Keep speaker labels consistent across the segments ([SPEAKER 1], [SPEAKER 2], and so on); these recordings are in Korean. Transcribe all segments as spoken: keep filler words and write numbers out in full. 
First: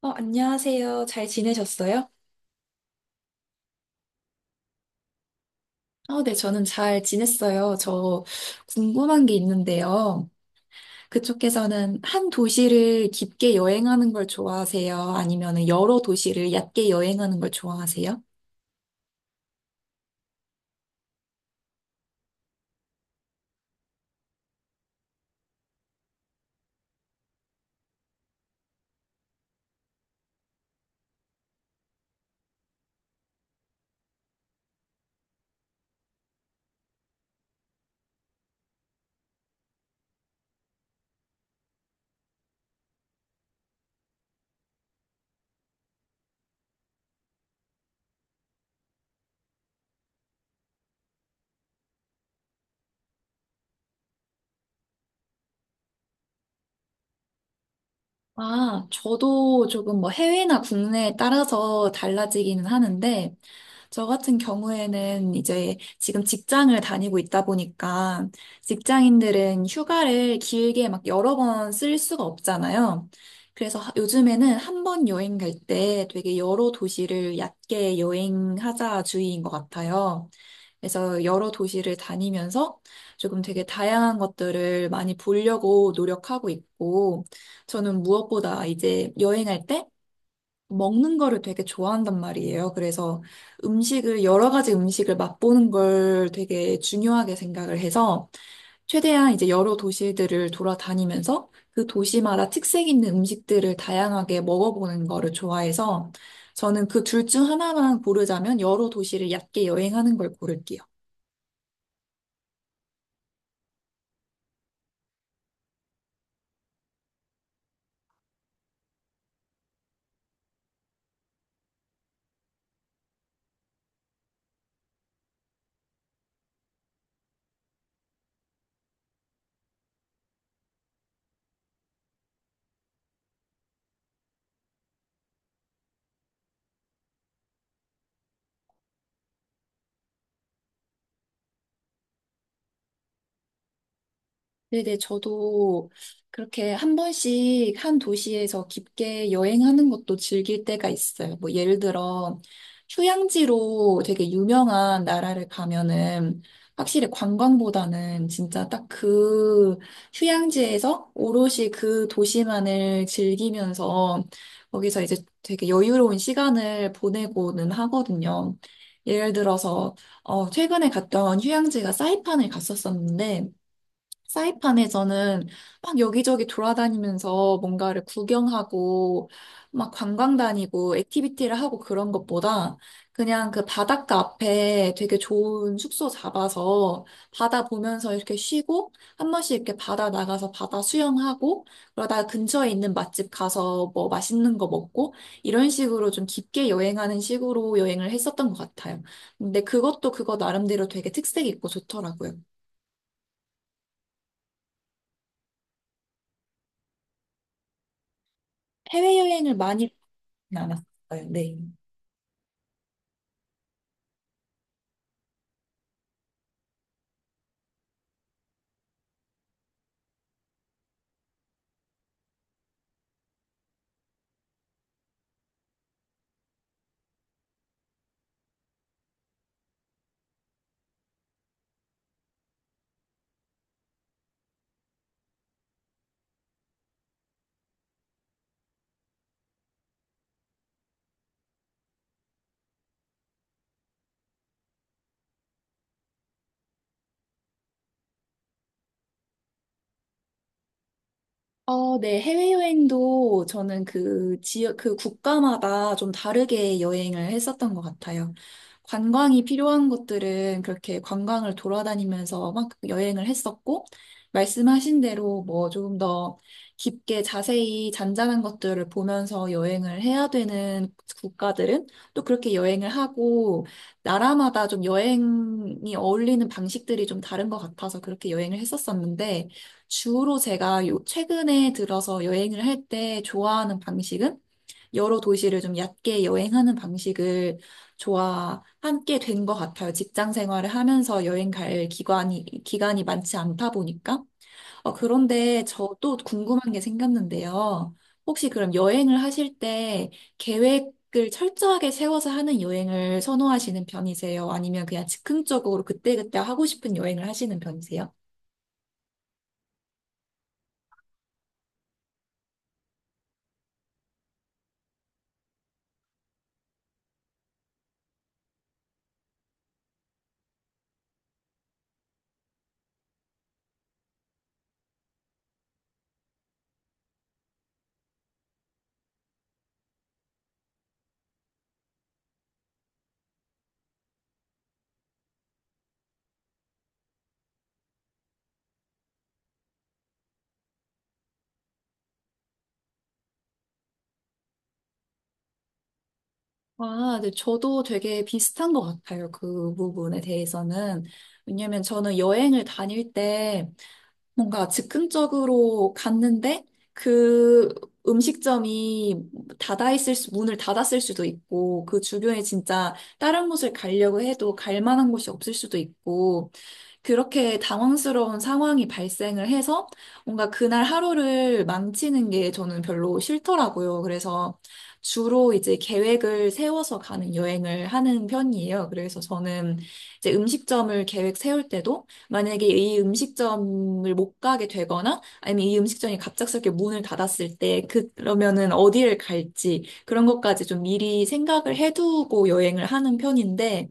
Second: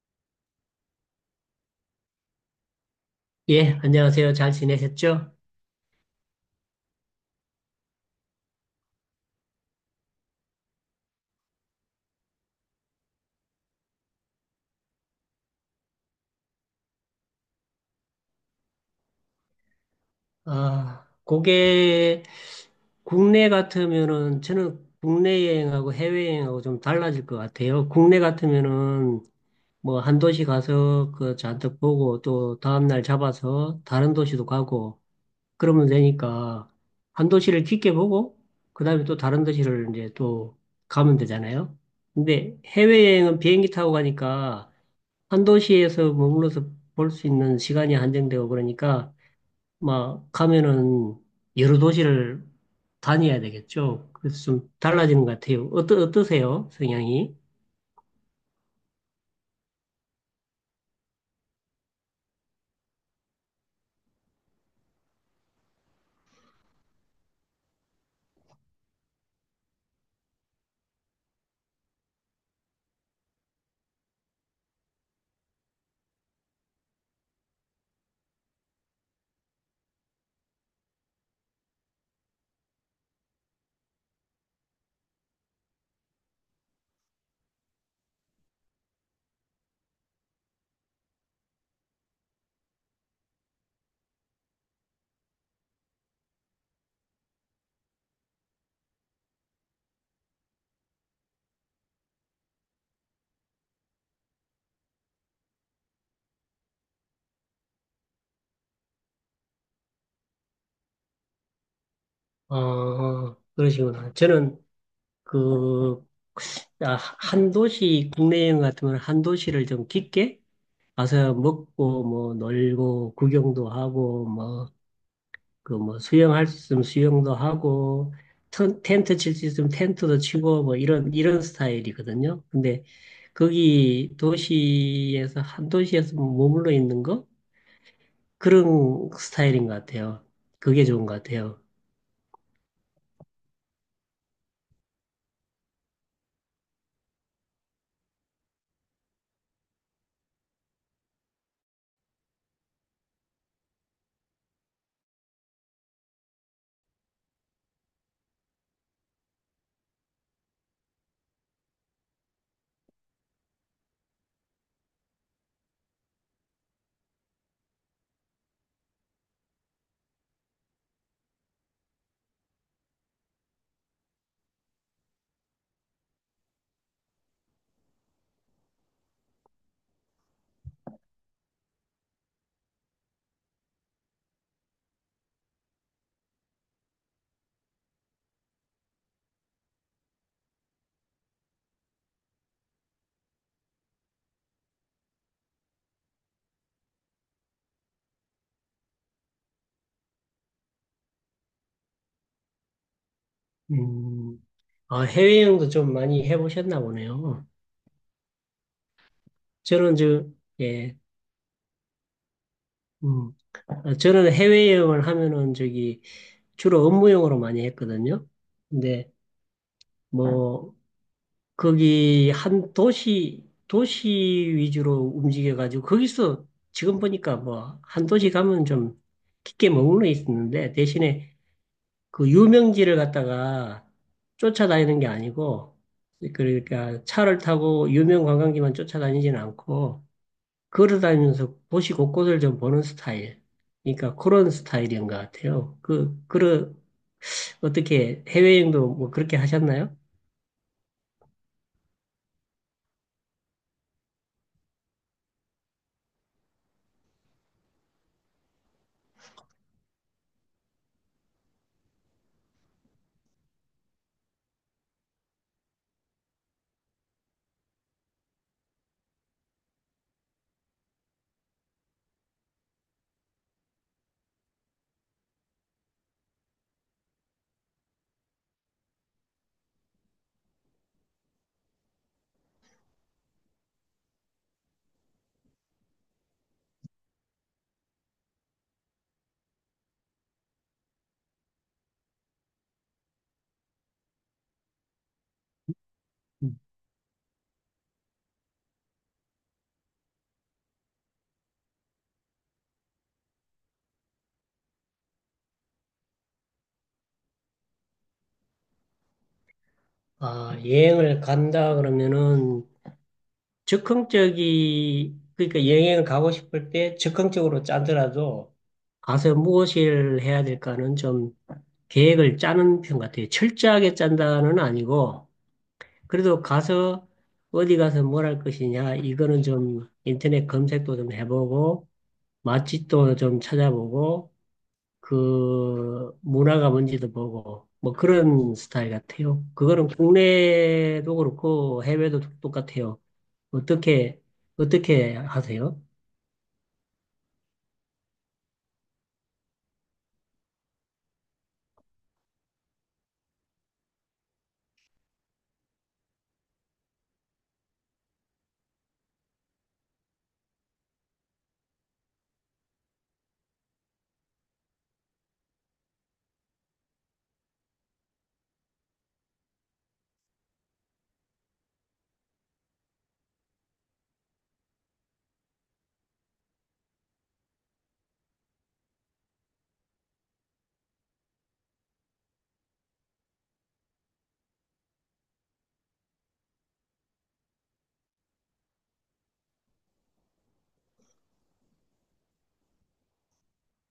[SPEAKER 1] 어, 안녕하세요. 잘 지내셨어요?
[SPEAKER 2] 예, 안녕하세요. 잘 지내셨죠?
[SPEAKER 1] 어, 네, 저는 잘 지냈어요. 저 궁금한 게 있는데요. 그쪽에서는 한 도시를 깊게 여행하는 걸 좋아하세요? 아니면 여러 도시를 얕게 여행하는 걸 좋아하세요?
[SPEAKER 2] 아, 그게 국내 같으면은 저는 국내 여행하고 해외 여행하고 좀 달라질 것 같아요. 국내 같으면은 뭐 한 도시 가서 그 잔뜩 보고 또 다음날 잡아서 다른 도시도 가고 그러면 되니까 한 도시를 깊게 보고 그다음에 또 다른 도시를 이제 또 가면 되잖아요. 근데 해외 여행은 비행기 타고 가니까 한 도시에서 머물러서 볼 수 있는 시간이 한정되고 그러니까 막 가면은 여러 도시를 다녀야 되겠죠. 그래서 좀 달라지는 것 같아요. 어떠, 어떠세요? 성향이?
[SPEAKER 1] 아, 저도 조금 뭐 해외나 국내에 따라서 달라지기는 하는데, 저 같은 경우에는 이제 지금 직장을 다니고 있다 보니까 직장인들은 휴가를 길게 막 여러 번 쓸 수가 없잖아요. 그래서 하- 요즘에는 한 번 여행 갈 때 되게 여러 도시를 얕게 여행하자 주의인 것 같아요. 그래서 여러 도시를 다니면서 조금 되게 다양한 것들을 많이 보려고 노력하고 있고, 저는 무엇보다 이제 여행할 때 먹는 거를 되게 좋아한단 말이에요. 그래서 음식을, 여러 가지 음식을 맛보는 걸 되게 중요하게 생각을 해서 최대한 이제 여러 도시들을 돌아다니면서 그 도시마다 특색 있는 음식들을 다양하게 먹어보는 거를 좋아해서 저는 그 둘 중 하나만 고르자면 여러 도시를 얕게 여행하는 걸 고를게요.
[SPEAKER 2] 어, 그러시구나. 저는 그, 아, 한 도시, 국내 여행 같으면 한 도시를 좀 깊게 가서 먹고, 뭐, 놀고, 구경도 하고, 뭐, 그 뭐 수영할 수 있으면 수영도 하고 텐, 텐트 칠 수 있으면 텐트도 치고 뭐 이런 이런 스타일이거든요. 근데 거기 도시에서 한 도시에서 머물러 있는 거 그런 스타일인 것 같아요. 그게 좋은 것 같아요.
[SPEAKER 1] 네네, 저도 그렇게 한 번씩 한 도시에서 깊게 여행하는 것도 즐길 때가 있어요. 뭐 예를 들어 휴양지로 되게 유명한 나라를 가면은 확실히 관광보다는 진짜 딱 그 휴양지에서 오롯이 그 도시만을 즐기면서 거기서 이제 되게 여유로운 시간을 보내고는 하거든요. 예를 들어서 어, 최근에 갔던 휴양지가 사이판을 갔었었는데 사이판에서는 막 여기저기 돌아다니면서 뭔가를 구경하고 막 관광 다니고 액티비티를 하고 그런 것보다 그냥 그 바닷가 앞에 되게 좋은 숙소 잡아서 바다 보면서 이렇게 쉬고 한 번씩 이렇게 바다 나가서 바다 수영하고 그러다가 근처에 있는 맛집 가서 뭐 맛있는 거 먹고 이런 식으로 좀 깊게 여행하는 식으로 여행을 했었던 것 같아요. 근데 그것도 그거 나름대로 되게 특색 있고 좋더라고요.
[SPEAKER 2] 음, 아, 해외여행도 좀 많이 해보셨나 보네요.
[SPEAKER 1] 해외여행을 많이
[SPEAKER 2] 저는 저
[SPEAKER 1] 나았
[SPEAKER 2] 예,
[SPEAKER 1] 어요 네.
[SPEAKER 2] 음, 아, 저는 해외여행을 하면은 저기 주로 업무용으로 많이 했거든요. 근데 음. 뭐 거기 한 도시, 도시 위주로 움직여가지고, 거기서 지금 보니까 뭐, 한 도시 가면 좀 깊게 머물러 있었는데, 대신에 그 유명지를 갖다가 쫓아다니는 게 아니고, 그러니까 차를 타고 유명 관광지만 쫓아다니지는 않고, 걸어다니면서 도시 곳곳을 좀 보는 스타일. 그러니까 그런 스타일인 것 같아요. 그, 그러, 어떻게 해외여행도 뭐 그렇게 하셨나요?
[SPEAKER 1] 어, 네. 해외여행도 저는 그 지역, 그 국가마다 좀 다르게 여행을 했었던 것 같아요. 관광이 필요한 곳들은 그렇게 관광을 돌아다니면서 막 여행을 했었고, 말씀하신 대로 뭐 조금 더 깊게 자세히 잔잔한 것들을 보면서 여행을 해야 되는 국가들은 또 그렇게 여행을 하고, 나라마다 좀 여행이 어울리는 방식들이 좀 다른 것 같아서 그렇게 여행을 했었었는데, 주로 제가 요- 최근에 들어서 여행을 할 때 좋아하는 방식은 여러 도시를 좀 얕게 여행하는 방식을 좋아하게 된 것 같아요. 직장 생활을 하면서 여행 갈 기간이, 기간이 많지 않다 보니까. 어, 그런데 저 또 궁금한 게 생겼는데요. 혹시 그럼 여행을 하실 때 계획을 철저하게 세워서 하는 여행을 선호하시는 편이세요? 아니면 그냥 즉흥적으로 그때그때 하고 싶은 여행을 하시는 편이세요?
[SPEAKER 2] 아, 여행을 간다 그러면은 즉흥적이, 그러니까 여행을 가고 싶을 때 즉흥적으로 짜더라도 가서 무엇을 해야 될까는 좀 계획을 짜는 편 같아요. 철저하게 짠다는 아니고, 그래도 가서 어디 가서 뭘 할 것이냐, 이거는 좀 인터넷 검색도 좀 해보고, 맛집도 좀 찾아보고, 그 문화가 뭔지도 보고, 뭐 그런 스타일 같아요. 그거는 국내도 그렇고 해외도 똑같아요. 어떻게, 어떻게 하세요?
[SPEAKER 1] 아, 네, 저도 되게 비슷한 것 같아요. 그 부분에 대해서는. 왜냐면 저는 여행을 다닐 때 뭔가 즉흥적으로 갔는데 그 음식점이 닫아 있을 수, 문을 닫았을 수도 있고 그 주변에 진짜 다른 곳을 가려고 해도 갈 만한 곳이 없을 수도 있고 그렇게 당황스러운 상황이 발생을 해서 뭔가 그날 하루를 망치는 게 저는 별로 싫더라고요. 그래서 주로 이제 계획을 세워서 가는 여행을 하는 편이에요. 그래서 저는 이제 음식점을 계획 세울 때도 만약에 이 음식점을 못 가게 되거나 아니면 이 음식점이 갑작스럽게 문을 닫았을 때 그- 그러면은 어디를 갈지 그런 것까지 좀 미리 생각을 해두고 여행을 하는 편인데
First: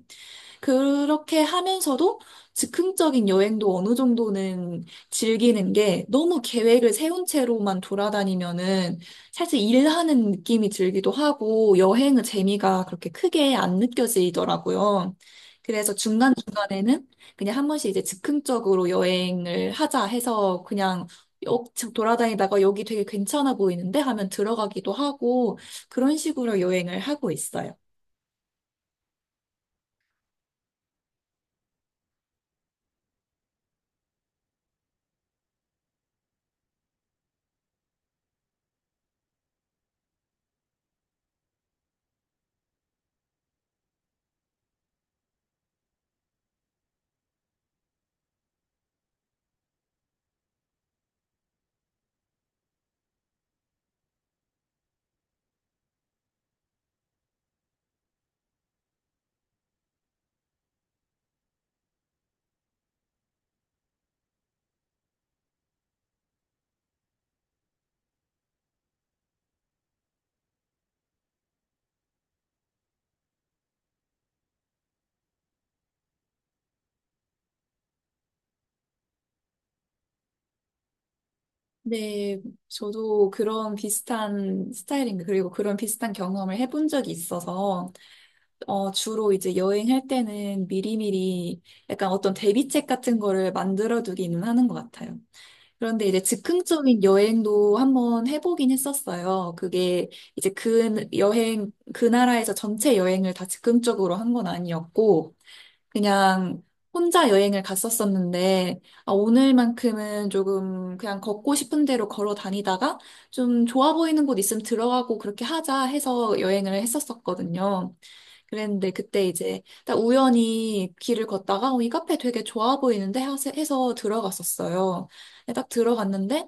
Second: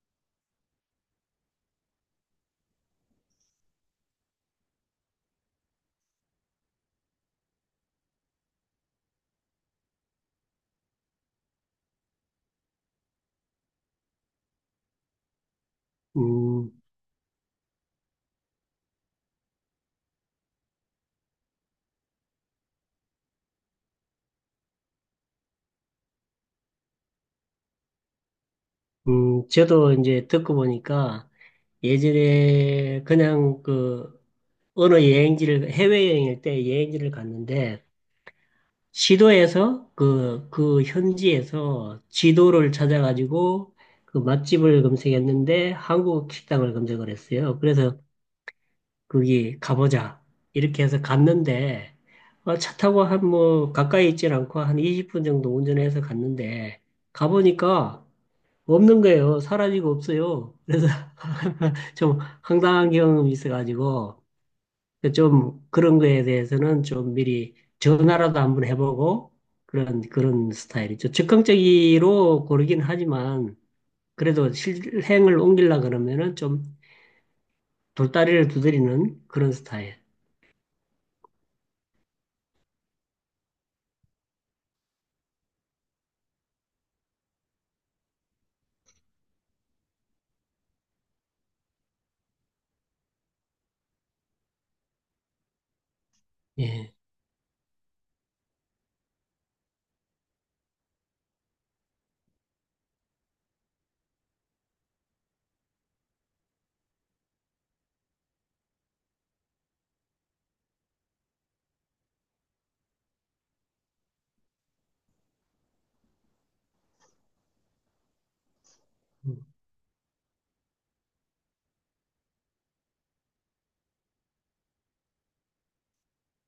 [SPEAKER 1] 그렇게 하면서도 즉흥적인 여행도 어느 정도는 즐기는 게 너무 계획을 세운 채로만 돌아다니면은 사실 일하는 느낌이 들기도 하고 여행의 재미가 그렇게 크게 안 느껴지더라고요. 그래서
[SPEAKER 2] 음.
[SPEAKER 1] 중간중간에는 그냥 한 번씩 이제 즉흥적으로 여행을 하자 해서 그냥 여- 돌아다니다가 여기 되게 괜찮아 보이는데 하면 들어가기도 하고 그런 식으로 여행을 하고 있어요.
[SPEAKER 2] 음, 저도 이제 듣고 보니까 예전에 그냥 그 어느 여행지를, 해외여행일 때 여행지를 갔는데 시도에서 그, 그 현지에서 지도를 찾아가지고 그 맛집을 검색했는데 한국 식당을 검색을 했어요. 그래서 거기 가보자. 이렇게 해서 갔는데, 어, 차 타고 한 뭐, 가까이 있진 않고 한 이십 분 정도 운전해서 갔는데, 가보니까 없는 거예요. 사라지고 없어요. 그래서 좀 황당한 경험이 있어가지고, 좀 그런 거에 대해서는 좀 미리 전화라도 한번 해보고, 그런, 그런 스타일이죠. 즉흥적으로 고르긴 하지만, 그래도 실행을 옮기려 그러면은 좀 돌다리를 두드리는 그런 스타일.
[SPEAKER 1] 네, 저도 그런 비슷한 스타일인, 그리고 그런 비슷한 경험을 해본 적이 있어서, 어, 주로 이제 여행할 때는 미리미리 약간 어떤 대비책 같은 거를 만들어 두기는 하는 것 같아요. 그런데 이제
[SPEAKER 2] 예.
[SPEAKER 1] 즉흥적인 여행도 한번 해보긴 했었어요. 그게 이제 그 여행, 그 나라에서 전체 여행을 다 즉흥적으로 한 건 아니었고, 그냥 혼자 여행을 갔었었는데, 아, 오늘만큼은 조금 그냥 걷고 싶은 대로 걸어 다니다가 좀 좋아 보이는 곳 있으면 들어가고 그렇게 하자 해서 여행을 했었었거든요. 그랬는데 그때
[SPEAKER 2] 음.
[SPEAKER 1] 이제 딱 우연히 길을 걷다가 어, 이 카페 되게 좋아 보이는데 해서 해서 들어갔었어요. 근데 딱 들어갔는데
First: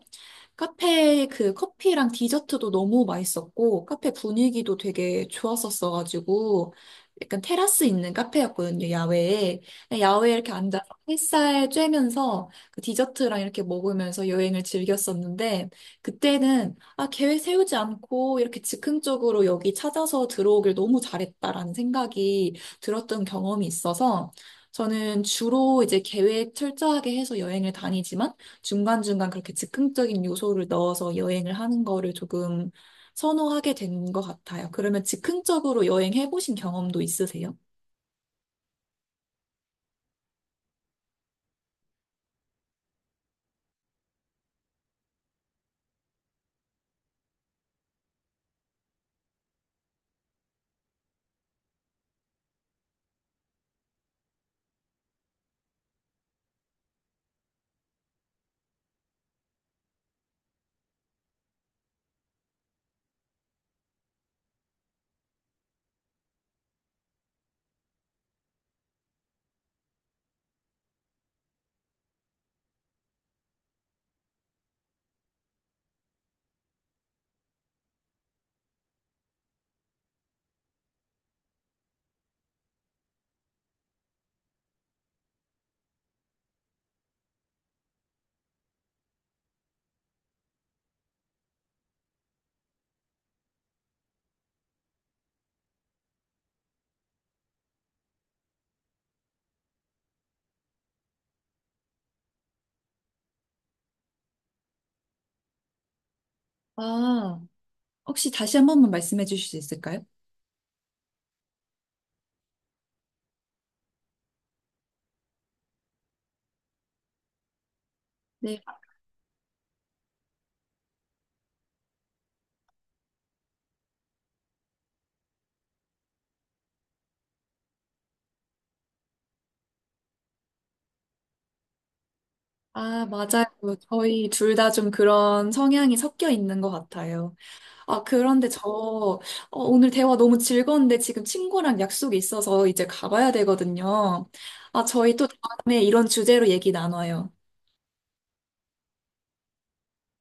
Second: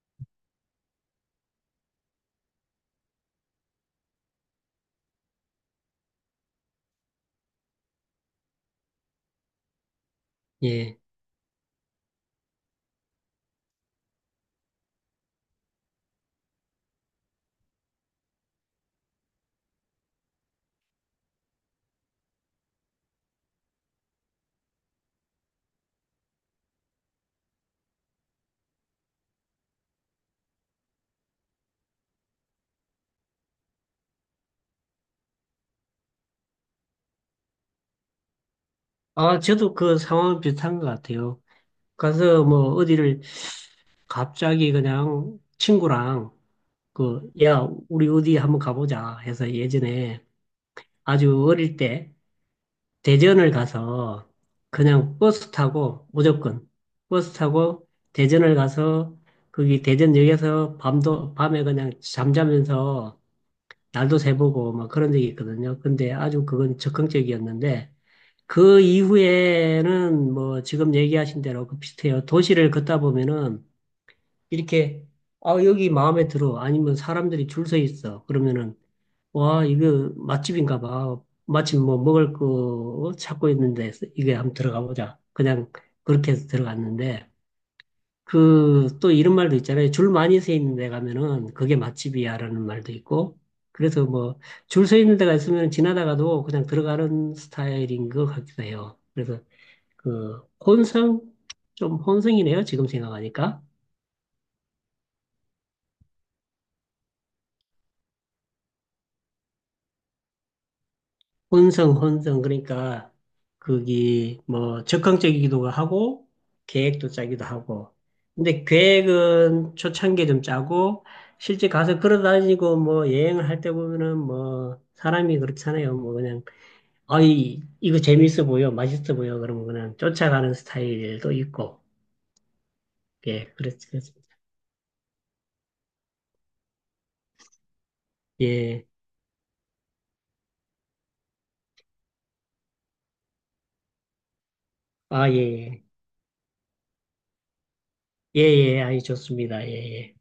[SPEAKER 1] 카페 그 커피랑 디저트도 너무 맛있었고, 카페 분위기도 되게 좋았었어가지고, 약간 테라스 있는 카페였거든요, 야외에. 야외에 이렇게 앉아서
[SPEAKER 2] 예.
[SPEAKER 1] 햇살 쬐면서 그 디저트랑 이렇게 먹으면서 여행을 즐겼었는데, 그때는, 아, 계획 세우지 않고 이렇게 즉흥적으로 여기 찾아서 들어오길 너무 잘했다라는 생각이 들었던 경험이 있어서, 저는 주로 이제 계획 철저하게 해서 여행을 다니지만, 중간중간 그렇게 즉흥적인 요소를 넣어서 여행을 하는 거를 조금 선호하게 된 것 같아요. 그러면 즉흥적으로 여행해 보신 경험도 있으세요?
[SPEAKER 2] 아, 저도 그 상황은 비슷한 것 같아요. 가서 뭐 어디를 갑자기 그냥 친구랑 그, 야, 우리 어디 한번 가보자 해서 예전에 아주 어릴 때 대전을 가서 그냥 버스 타고 무조건 버스 타고 대전을 가서 거기 대전역에서 밤도, 밤에 그냥 잠자면서 날도 새보고 막 그런 적이 있거든요. 근데 아주 그건 적극적이었는데 그 이후에는 뭐 지금 얘기하신 대로 그 비슷해요. 도시를 걷다 보면은 이렇게 아 여기 마음에 들어 아니면 사람들이 줄 서 있어 그러면은 와 이거 맛집인가 봐 마침 뭐 먹을 거 찾고 있는데 이게 한번 들어가 보자 그냥 그렇게 해서 들어갔는데 그 또 이런 말도 있잖아요. 줄 많이 서 있는 데 가면은 그게 맛집이야라는 말도 있고 그래서 뭐 줄 서 있는 데가 있으면 지나다가도 그냥 들어가는 스타일인 것 같기도 해요. 그래서 그 혼성 좀 혼성이네요. 지금 생각하니까
[SPEAKER 1] 아, 혹시 다시 한 번만 말씀해 주실 수 있을까요?
[SPEAKER 2] 혼성 혼성 그러니까 그게 뭐 적극적이기도 하고 계획도 짜기도 하고
[SPEAKER 1] 네,
[SPEAKER 2] 근데 계획은 초창기에 좀 짜고 실제 가서 걸어다니고 뭐 여행을 할 때 보면은 뭐 사람이 그렇잖아요. 뭐 그냥 아이 이거 재밌어 보여, 맛있어 보여 그러면 그냥 쫓아가는 스타일도 있고
[SPEAKER 1] 아, 맞아요.
[SPEAKER 2] 예. 그렇
[SPEAKER 1] 저희
[SPEAKER 2] 그렇습니다.
[SPEAKER 1] 둘 다 좀 그런 성향이 섞여 있는 것 같아요. 아, 그런데 저
[SPEAKER 2] 예.
[SPEAKER 1] 어, 오늘 대화 너무 즐거운데 지금 친구랑 약속이 있어서 이제 가봐야 되거든요. 아, 저희 또
[SPEAKER 2] 아, 예,
[SPEAKER 1] 다음에
[SPEAKER 2] 예.
[SPEAKER 1] 이런 주제로 얘기 나눠요.
[SPEAKER 2] 예, 예, 아니, 좋습니다. 예, 예.